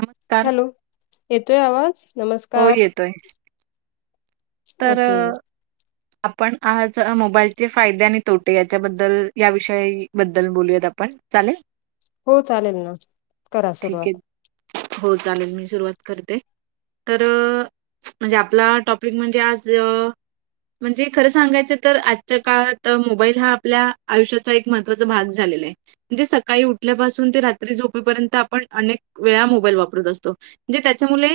नमस्कार. हॅलो येतोय आवाज हो नमस्कार येतोय. तर ओके अ, आपण आज मोबाईलचे फायदे आणि तोटे याच्याबद्दल या विषयी बद्दल बोलूयात आपण- चालेल. हो चालेल ना करा ठीक आहे. सुरुवात हो चालेल मी सुरुवात करते. तर म्हणजे आपला टॉपिक म्हणजे आज अ म्हणजे खरं सांगायचं तर आजच्या काळात मोबाईल हा आपल्या आयुष्याचा एक महत्त्वाचा भाग झालेला आहे. म्हणजे सकाळी उठल्यापासून ते रात्री झोपेपर्यंत आपण अनेक वेळा मोबाईल वापरत असतो. म्हणजे त्याच्यामुले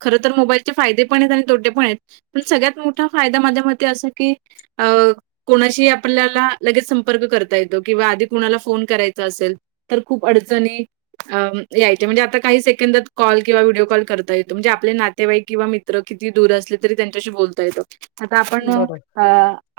खर तर मोबाईलचे फायदे पण आहेत आणि तोटे पण आहेत पण सगळ्यात मोठा फायदा माझ्या मते असं की अ कोणाशी आपल्याला लगेच संपर्क करता येतो किंवा आधी कुणाला फोन करायचा असेल. तर खूप अडचणी. अ यायचे म्हणजे आता काही सेकंदात कॉल किंवा व्हिडिओ कॉल करता येतो म्हणजे आपले नातेवाईक किंवा मित्. मित्र किती दूर असले तरी त्यांच्याशी बोलता येत आता आपण बरं अ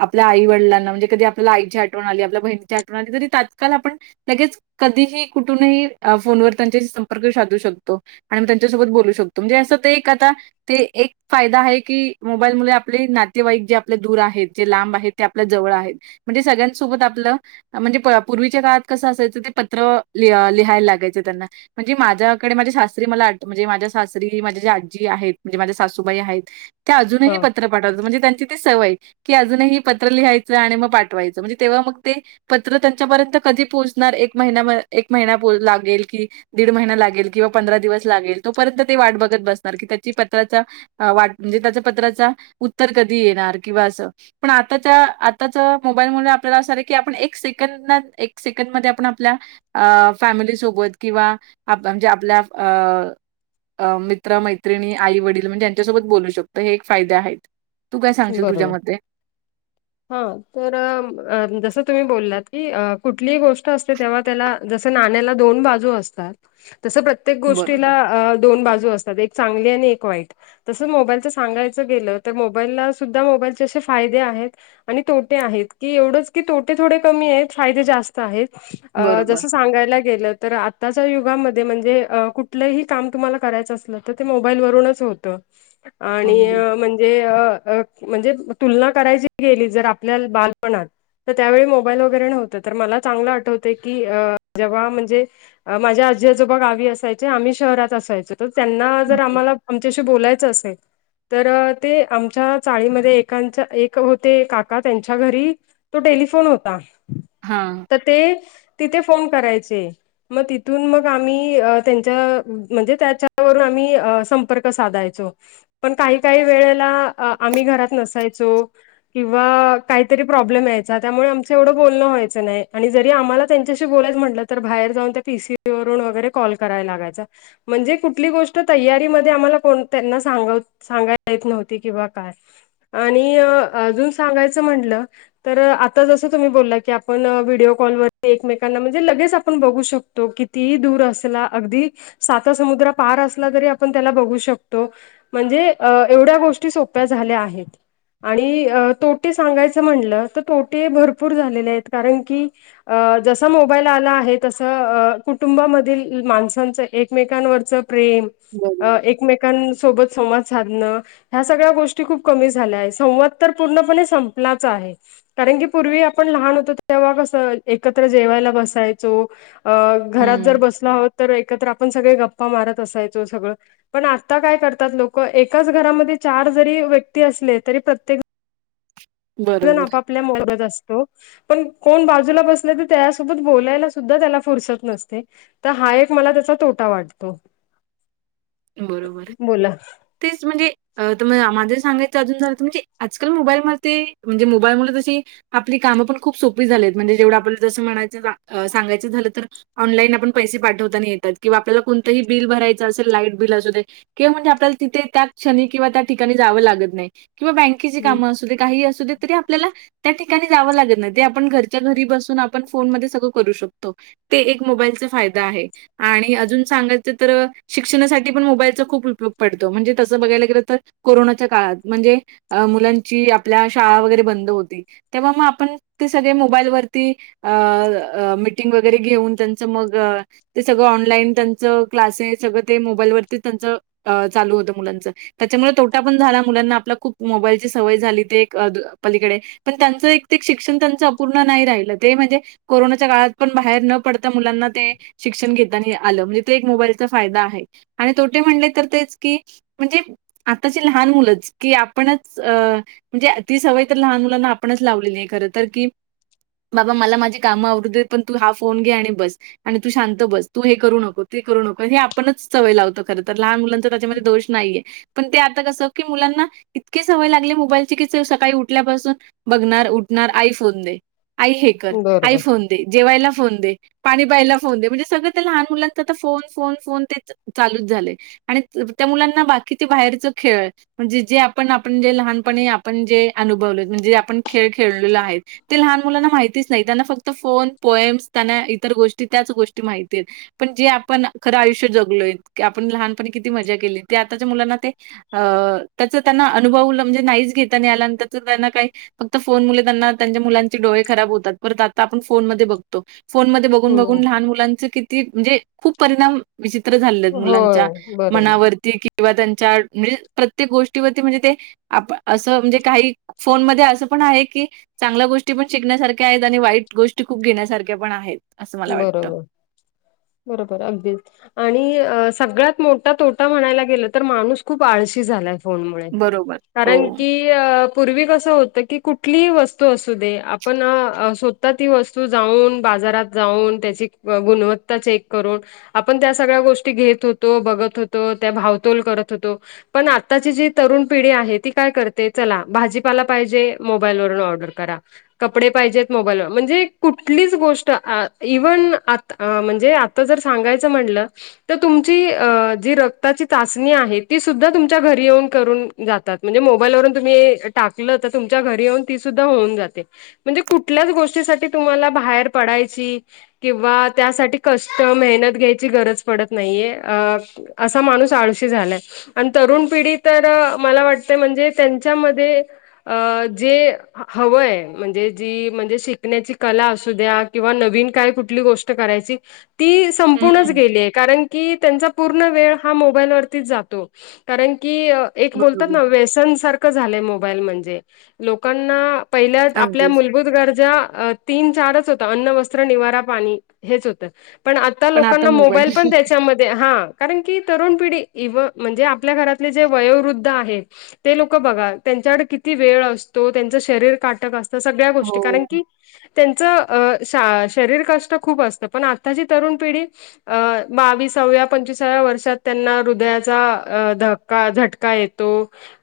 आपल्या आई वडिलांना म्हणजे कधी आपला आईची आठवण आली आपल्या बहिणीची आठवण आली तरी तात्काळ आपण लगेच कधीही कुठूनही फोनवर त्यांच्याशी संपर्क साधू शकतो. आणि मी त्यांच्यासोबत बोलू शकतो म्हणजे असं ते एक आता ते एक फायदा आहे की मोबाईल मु आपली ना. ते वाईक जे आपले दूर आहेत जे लांब आहेत ते आपल्या जवळ आहेत म्हणजे सगळ्यांसोबत आपलं.. म्हणजे पूर्वीच्या काळात कसं असायचं ते पत्र लि लिहायला लागायचं त्यांना म्हणजे माझ्याकडे माझ्या सासरी मला वाट म्हणजे माझ्या सासरी माझ्या जे आजी आहेत म्हणजे माझ्या सासूबाई आहेत. त्या अजूनही हां पत्र पाठवतात म्हणजे त्यांची ती सवय.. कि अजूनही पत्र लिहायचं आणि मग पाठवायचं म्हणजे तेव्हा मग ते पत्र त्यांच्यापर्यंत कधी पोहोचणार एक महिना एक महिना लागेल की. दीड महिना लागेल किंवा पंधरा दिवस लागेल तोपर्यंत ते वाट बघत बसणार की त्याची पत्राचा. वाट म्हणजे त्याच्या पत्राचा उत्तर कधी येणार किंवा असं.. पण आताच्या आताच मोबाईल मुले आपल्याला असं की आपण एक सेकंदात एक सेकंद मध्ये आपण आपल्या अ फॅमिली सोबत किंवा म्हणजे आपल्या अ मित्र मैत्रिणी आई वडील म्हणजे यांच्यासोबत बोलू शकतो हे एक फायदे आहेत. तू काय सांगशील तुझ्या बरोबर. [unintelligible] हा तर जसं तुम्ही बोललात की कुठली गोष्ट अस त्या ज दो बाज असतात. प्रत्येक गोष्टीला बरोबर, अ दोन बाजू असतात एक चांगली आणि एक वाईट तस मोबाईलच सांगायचं गेलं तर. मोबाईलला सुद्धा मोबाईलचे असे फाये आहेत. आणि तोटे आहेत की एवढंच की तोटे थोडे कमी आहेत फायदे जास्त बरोबर. जस सांगायला गेलं तर. आताच्या युगामध्ये म्हणजे कुठलंही काम तुम्हाला करायचं असलं तर ते मोबाईलवरूनच होतं. [unintelligible] आणि म्हणज म्हणजे तुलना करायची गेली जर आपल्या बालपणात.. तर त्यावेळी मोबाईल वगैरे नव्हतं तर मला चांगलं आठवते की जेव्हा म्हणजे. माझ्या आजी आजोबा गावी असायचे आम्ही शहरात असायचो. तर त्यांना जर हं, आम्हाला आमच्याशी बोलायचं असेल तर.. ते आमच्या चाळीमध्ये एांच्या एक होते काका त्यांच्या घरी.. तो टेलिफोन होता. हा तर ते तिथे फोन करायचे. मग तिथून मग आम्ही त्यांच्या म्हणजे त्याच्यावरून आम्ही संपर्क साधायचो. पण काही काही वेळेला आम्ही घरात नसायचो. किंवा काहीतरी प्रॉब्लेम यायचा त्यामुळे आमचं एवढं बोलणं व्हायचं नाही आणि जरी आम्हाला त्यांच्याशी बोलायच म्हटलं तर बाहेर जाऊन त्या पीसी वून वगैरे कॉल करायला लागायच. म्हणजे कुठली गोष्ट तयारीमध्ये आम्हाला त्यांना सांग सांगा येत नव्ह किंवा काय आणि अजून सांगायचं म्हटलं. तर आता जसं तुम्ही बोलला की आपण व्हिडिओ कॉलवर एकमेकांना म्हणजे लगेच आपण बघू शकतो. तो किती दूर असला अगदी साता समुद्र पार असला तरी आपण त्याला बघू शकतो. म्हणजे अ एवढ्या गोष्टी सोप्या झाल्या आहेत. आणि तोटे सांगायचं म्हटलं तर तोटे भरपूर झालेले आहेत कारण की. अ जसा मोबाईल आला आहे तसं कुटुंबामधील माणसांचं एकमेकांवरच प्रेम बरोबर. एकमेकांसोबत संवाद साधणं. ह्या सगळ्या गोष्टी खूप कमी झाल्या आहेत संवाद तर पूर्णपणे संपलाचा आहे. कारण की पूर्वी आपण लहान होतो तेव्हा कसं एकत्र जेवायला बसायचो. अ घरात जर हं, बसला आहोत तर एकत्र आपण सगळे गप्पा मारत असायचो सगळं पण आता काय करतात लोक एकाच घरामध्ये च जरी व्यक्ती अस तरी प्रत्ये ण बरोबर, आपापल्या मोरत असतो. पण कोण बाजूला बसले तर त्यासोबत बोलायला सुद्धा त्याला फुरसत नसते. तर हा एक मला त्याचा तोटा वाटतो. बरोबर बोला तेच म्हणजे. अ तर मग माझं सांगायचं अजून झालं तर म्हणजे आजकाल मोबाईल म ते म्हणजे मोबाईल म जशी आपलीं कामं पणं खूंप सोपी झालीतं म्हणजे जेवढं आपल्यांला जसं म्हणायचं सांगायचं झालं तरं ऑनलाईन आपणं पैसे पाठवतांना येतातं किं आपल्यांला कोणतंही बिल भरायचं असेल लाईट लाईट बिल असूदे किंवा आपल्यालां त्यां क्षणीं किंवा त्यां ठिकाणी जांव लागतं नाहीं किंवा बॅगेत बॅकेचे कामं अंसू कांहीं अंसू दे तरी आपल्यांला त्यां ठिकाणीं जावं लागतं नाहीं ते आपणं घरच्यां घरी बसूंन आपणं फोनमंध्ये सगळं करूं शकतो ते एक मोबाईलचां फायदां आहे आणि अजूंन सांगायचं तरं शिक्षणासांठी कधीं पणं मोबाईलचांउपयोगं पडतो म्हणजे तसं बघायंला गेलं तरं कोरोनांच्या काळांत म्हणजे अ मुलांची आपल्यां शाळां वगैरें बंद होती तेंव्हा मंग आपणं ते सगळें मोबाईलवरती अं मिटिंग वगैरें घेऊन त्यांचं मंग ते सगळं ऑनलाईन त्यांचं क्लासेस सगळं ते मोबाईलवरतीचं त्यांचं चालूं होतं मुलांचं त्यांच्यामुळे तोटां पणं झालां मुलांना आपलां खूंप मोबाईलची सवंय झालीं ते एक पलीकडे पणं त्यांचं एक ते शिक्षणं त्यांचं अपूर्ण नाहीं राहिलं ते म्हणजे कोरोनांच्या काळांत पणं बाहेर नं पडतां मुलांना ते शिक्षणं घेतांना आलं म्हणजे ते एक मोबाईलचां फायदां आहे आणि तोटे म्हणले तरं तेचं की म्हणजे आतांची लहांन मुलंच की आपणंच अं म्हणजे ती सवंय तरं लहांन मुलांना आपणंच लावलेली आहे खरं तरं की बाबां मलां मांझी कामं आवरूदे पणं तू हां फोन घे आणि बसं आणि तूं शांत बसं तू हे करूं नको ते करूं नको हे आपणंच सवंय लावतो खरं तरं लहांन मुलांच त्यांच्यामध्ये दोष नाहीये पणं ते आतां कसं की मुलांना इतके सवंय लागले मोबाईलची की सकाळीं उठल्यांपासून बघणांर उठणांर आई फोन दे आई हे करं आई बरोबर फोन दे जेवायलां फोन दे पाणी प्यायलां फोन दे म्हणजे सगळं तरं लहांन मुलांचं फोन फोन फोन तेचं चालूंच झांले आणि त्यां मुलांना बाकीचे बाहेरचं खेळ म्हणजे जे आपणं आपणं जे लहांनपणी आपणं जे अनुभवलो म्हणजेे आपणं खेळ खेळलेलो आहेतं ते लहांन मुलांना माहितीचं नाहीं त्यांनां फक्तं फोन पोएम्स त्यांनां इतर गोष्टी त्याचं गोष्टी माहितीचं पणं जे आपणं खरं आयुष्य जगलोय की आपणं लहांनपणी किती मजां केली ते आताच्यां मुलांना ते अ त्यांचा त्यांनां अनुभव म्हणजे नाहींच घेतांना आलां आणि त्यां त्यांनां कांहीं फक्तं फोन घेतांना मुलांनचे त्यांना त्यांच्या मुलांचे डोळे खरांब होतांत परंत आतां आपणं फोनमंध्ये बघतो फोन मंध्ये बघूंन बघूंन लहांन मुलांचं किती म्हणजे खूंप परिणाम विचित्र ते झालं होय मुलांच्या बरोबर मनांवरती किंवा त्यांच्या म्हणजे प्रत्येक गोष्टीवरती म्हणजे ते आपणं असं म्हणजे कांहीं की फोनमंध्ये असं पणं आहे की चांगल्यां गोष्टी पणं शिकण्यांसारख्यां आहेतं आणि वाईट गोष्टी खूंप घेण्यांसांरख्यां पणं आहेतं बरोबर बरोबर अगदी आणि सगळ्यांत मोठा तोटा म्हणायंला गेलो तरं माणूस खूंप आळशी झालायं फोन मुळें बरोबर. हो. कारणं की पूर्वी कसं होतं की कुठलीही वस्तूं अंसू दे आपणं आतां ती वस्तूं जाऊनं बाजारांत जाऊंन त्यांची गुणवंत्ता चेक करूंन आपणं त्यां सगळ्यां गोष्टी घेतं होतो बघतं होतो त्यां भांवतोल करतं होतों पणं आत्तांची जी तरुण पिढी आहे ती कायं करते चलां भाजीपाला पाहिजे मोबाईल वून ऑर्डर करां कपडे पाहिजेतं मोबाईलवर म्हणजे कुंठलीचं गोष्ट अ इव्हन आं म्हणजे आतां जरं सांगायचं म्हणलं तरं तुमची अ जी रक्ततांची चाचणी आहे ती सुद्धां तुमच्यां घरी येऊनं करूंन जातांत म्हणजे मोबाईलवरूंन तुम्हीं टाकलं तरं तुमच्यां घरी येऊनं ती सुद्धां होऊनं जाते म्हणजे कुठल्यांच गोष्टींसांठी तुम्हांला बाहेर पडायचं ची किंवा त्यांसांठी कष्ट मेहनत घ्यांयची गरज पडतं नाहीये अ असां माणूस आळंशी झालायं आणि तरुंण पिढी तरं मलां वाटतें म्हणजे त्यांच्यामंध्ये अ जे हवंय म्हणजे जी म्हणजे शिकण्यांची कला अंसू द्यां किंवा नवीन कायं कुंठली गोष्ट करायंची ती हं, संपूर्णचं हं. गेली आहे कारणं की त्यांचा पूर्ण वेळ हा मोबाईलवर तीच जातो कारण की अ एक बोलतात बरोबर. ना व्यसन सारखं झालंय मोबाईल म्हणजे लोकांना पहिल्या आपल्या अगदीच. मूलभूत गरजा तीन चारच हो अन्न वस्त्र निवारा पाणी हेच होतं पण आता लोकांना मोबाईल पण त्याच्यामध्ये हा कारण की तरुण पिढी इव्ह म्हणजे आपल्या घरातले जे वयोवृद्ध आहेत ते लोक बघा त्यांच्याकडे किती वेळ असतो त्यांचं शरीर काटक अस त सगळ्या गोष्टी हो. कारण की त्यांच अ शा शरीर कष्ट खूप असतं पण आताची तरुण पिढी अ बावीसाव्या पंचवीसाव्या वर्षात त्यांना हृदयाचा अ ध का झटका येतो.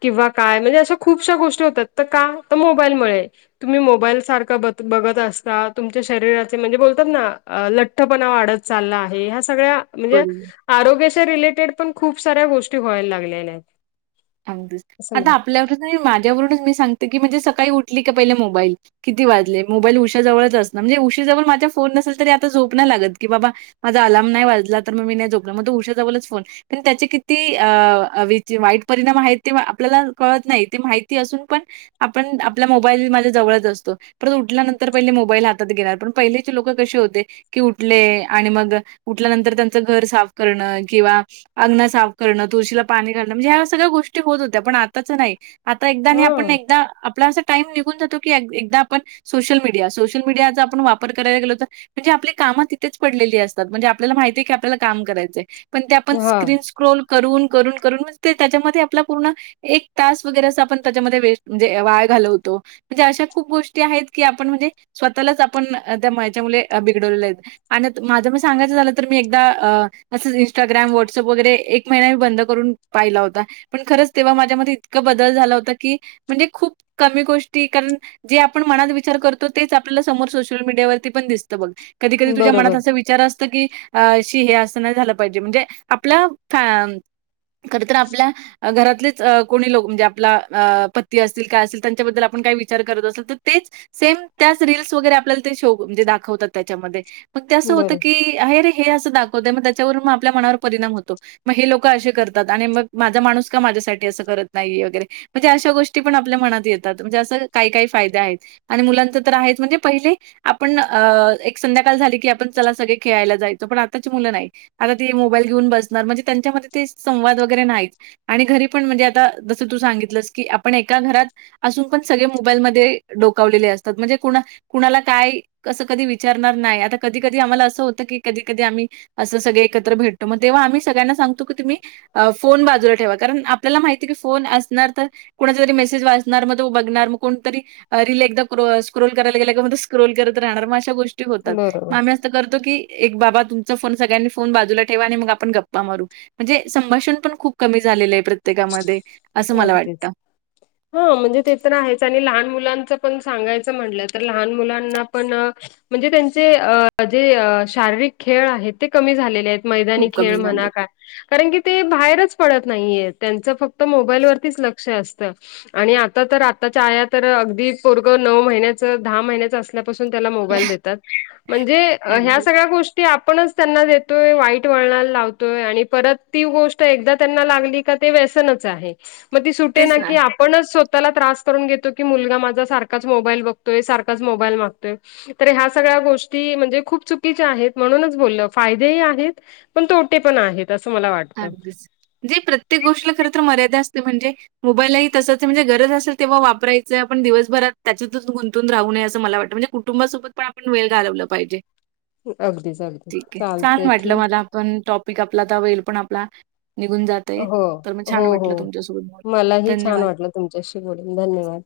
किंवा काय म्हणजे अशा खूपश्या गोष्टी होतात तर का तर मोबाईलमुळे तुम्ही मोबाईल सारखा ब बघत असतात. तुमच्या शरीराचे म्हणजे बोलतात ना लठ्ठपणा वाढत चालला आहे ह्या सगळ्या म्हणजे बरोबर. आरोग्याच्या रिलेटेड पण खूप साऱ्या गोष्टी व्हायला लागलेल्या आहेत. आंगदीस असं आता म्हण आपल्यावर माझ्यावरूनच मी सांगते की म्हणजे सकाळी उठली की पहिले मोबाईल किती वाजले मोबाईल उशा जवळच असणं म्हणजे उशीजवळ माझा फोन नसेल तरी आता झोप नाही लागत की बाबा माझा अलर्म नाही वाजला तर मग मी नाही जोपलं म तो उशा जवलच फोन पण त्याचे किती अ अविची वाईट परिणाम आहेत ते आपल्याला कळत नाही ते माहिती असून पण आपण आपल्या मोबाईल माझ्या जवळच असतो परत उठल्यानंतर पहिले मोबाईल हातात घेणार पण पहिलेचे लोक कशे होते कि उठले आणि मग उठल्यानंतर त्यांचं घर साफ करणं किंवा अगंन साफ करणं तुळशीला पाणी घाणं म्हणजे ह्याच सगळ्या गोष्टी होत होत्या पण आताच्या नाही आता एकदा आणि आपण हा एकदा आपला असं टाइम निघून जातो की एकदा आपण सोशल मीडिया सोशल मीडियाचा आपण वापर करायला गेलो तर म्हणजे आपली कामं तिथेच पडलेली असतात म्हणजे आपल्याला माहितीय की आपल्याला काम करायचं. पण ते आपण हा स्क्रीन स्क्रोल करून करून करून म्हणजे त्याच्यामध्ये आपला पूर्ण एक तास वगैरे अस आपण त्याच्यामध्ये वेस्ट म्हणजे वाया घालवतो. म्हणजे अशा खूप गोष्टी आहेत की आपण म्हणजे स्वतःलाच आपण दमायच्यामुळे बिघडवलेले आहेत. आणि माझं मग सांगायचं झालं तर मी एकदा अ असंच इंस्टाग्राम व्हॉट्सअप वगैरे एक महिना मी बंद करून पाहिला होत ता पण खरंच तेव्हा माझ्या मध्ये इतक बदल झाला होता की म्हणजे खूप कमी गोष्टी कारण जे आपण मनात विचार करतो तेच आपल्याला समोर सोशल मीडियावरती पण दिसतं बघ कधी कधी तुझ्या बरोबर मनात असं वि विचार असत की अ शी हे अस नाही झालं पाहिजे म्हणजे आपल्या फ कधी तर आपल्या घरातलीच कोणी लोक म्हणजे आपला पती असतील काय असतील त्यांच्याबद्दल आपण काही विचार करत असेल तर तेच सेम त्याच रीलस वगैरे आपल्याला ते शो म्हणजे दाखवतात त्याच्यामध्ये मग ते असं होतं बरो की आहे रे हे असं दाखवते मग त्याच्यावरून मग आपल्या मनावर परिणाम होतो मग हे लोक असे करतात आणि मग माझा माणूस का माझ्यासाठी असं करत नाहीे वगैरे म्हणजे अशा गोष्टी पण आपल्या मनात येतात म्हणजे असं काही काही फायदे आहेत. आणि मुलांचं तर आहेच म्हणजे पहिले आपण अ एक संध्याकाळ झाली की आपण चला सगळे खेळायला जायचो पण आताची मुलं नाही आता ते मोबाईल घेऊन बसणार म्हणजे त्यांच्यामध्ये ते संवाद वगैरे नाहीत. आणि घरी पण म्हणजे आता जस तू सांगितलंस की आपण एका घरात असून पण सगळे मोबाईलमध्ये डोकावलेले असतात म्हणजे कोणा कुणाला काय कसं कधी विचारणार नाही आता कधी कधी आम्हाला असं होत की कधी कधी आम्ही असं सगळे एकत्र भेटतो मग तेव्हा आम्ही सगळ्यांना सांगतो की तुम्ही अ फोन बा जुल ठेवा कारण आपल्या माहीती की फोन असणार त कोणाचा तरी मेसेज वाचणार मग तो बघणार मग कोणतरी रील एकदा क्रो स्क्रोल करायला गेल काम म ते स्क्रोल करत राहणार मग अशा गोष टी होतात म बरोबर आम्ही असं करतो की एक बाबा तुमचा फोन सगळ्यांनी फोन बाजूला ठेवा आणि मग आपण गप्पा मारू म्हणजे संभाषण पण खूप कमी झालेलं आहे प्रत्येकामध्ये. असं मला आगतेच. वाटतं. हा म्हणजे ते तर आहेच आणि लहान मुलांच पण सांगायचं म्हणलं तर लहान मुलांना पण. म्हणजे त्यांचे जे शारीरिक खेळ आहेत ते कमी झालेले आहेत. मैदानी खूप खेळ कमी झाले. म्हणा का कारण की ते बाहेरच पडत नाहीये त्यांच फक्त. त मोबाईलवररतीच लक्ष असत. आणि आता तर आताच्याया तर अगदी परग नऊ महिन्याच दहा महिन्याच अस मोात म्हण ह्या अगदी. स्या गो ती आपणच त्यांना देतोय वाईट वळणाला लावतोय आणि परत ती गोष्ट एकदा त्यांना लागली. वन तेच मगट. ना. पण स्वतःला त्रास करून घेतो की मुलगा माझा सारखाच मोबाईल बघतोय सारखाच मोबाईल मागतोय. तर ह्या सगळ्या गोष्टी म्हणजे खूप चुकीच्या आहेत म्हणूनच बोलल फायदेही आहेत. पण तो उटे पण आहेत असं मला वाटत. अगदीच जे प्रत्येक गोष्टीला खरंतर मर्यादा असते म्हणजे. मोबाईललाही तसंच म्हणजे गरज असेल तेव्हा वापरायचं आपण दिवसभरात त्याच्यातच गुंतून राहूये असं मला वाटतं म्हणजे. कुटुंबासोबत पण वेळ घालवलं पाहिजे. अगदीच अगदी चालते ठीक. पण टॉपिक आपला तर होईल पण आपला निघून जात. हो हो हो मलाही धन्यवाद. छान वाटलं तुमच्याशी बडून धन्यवाद.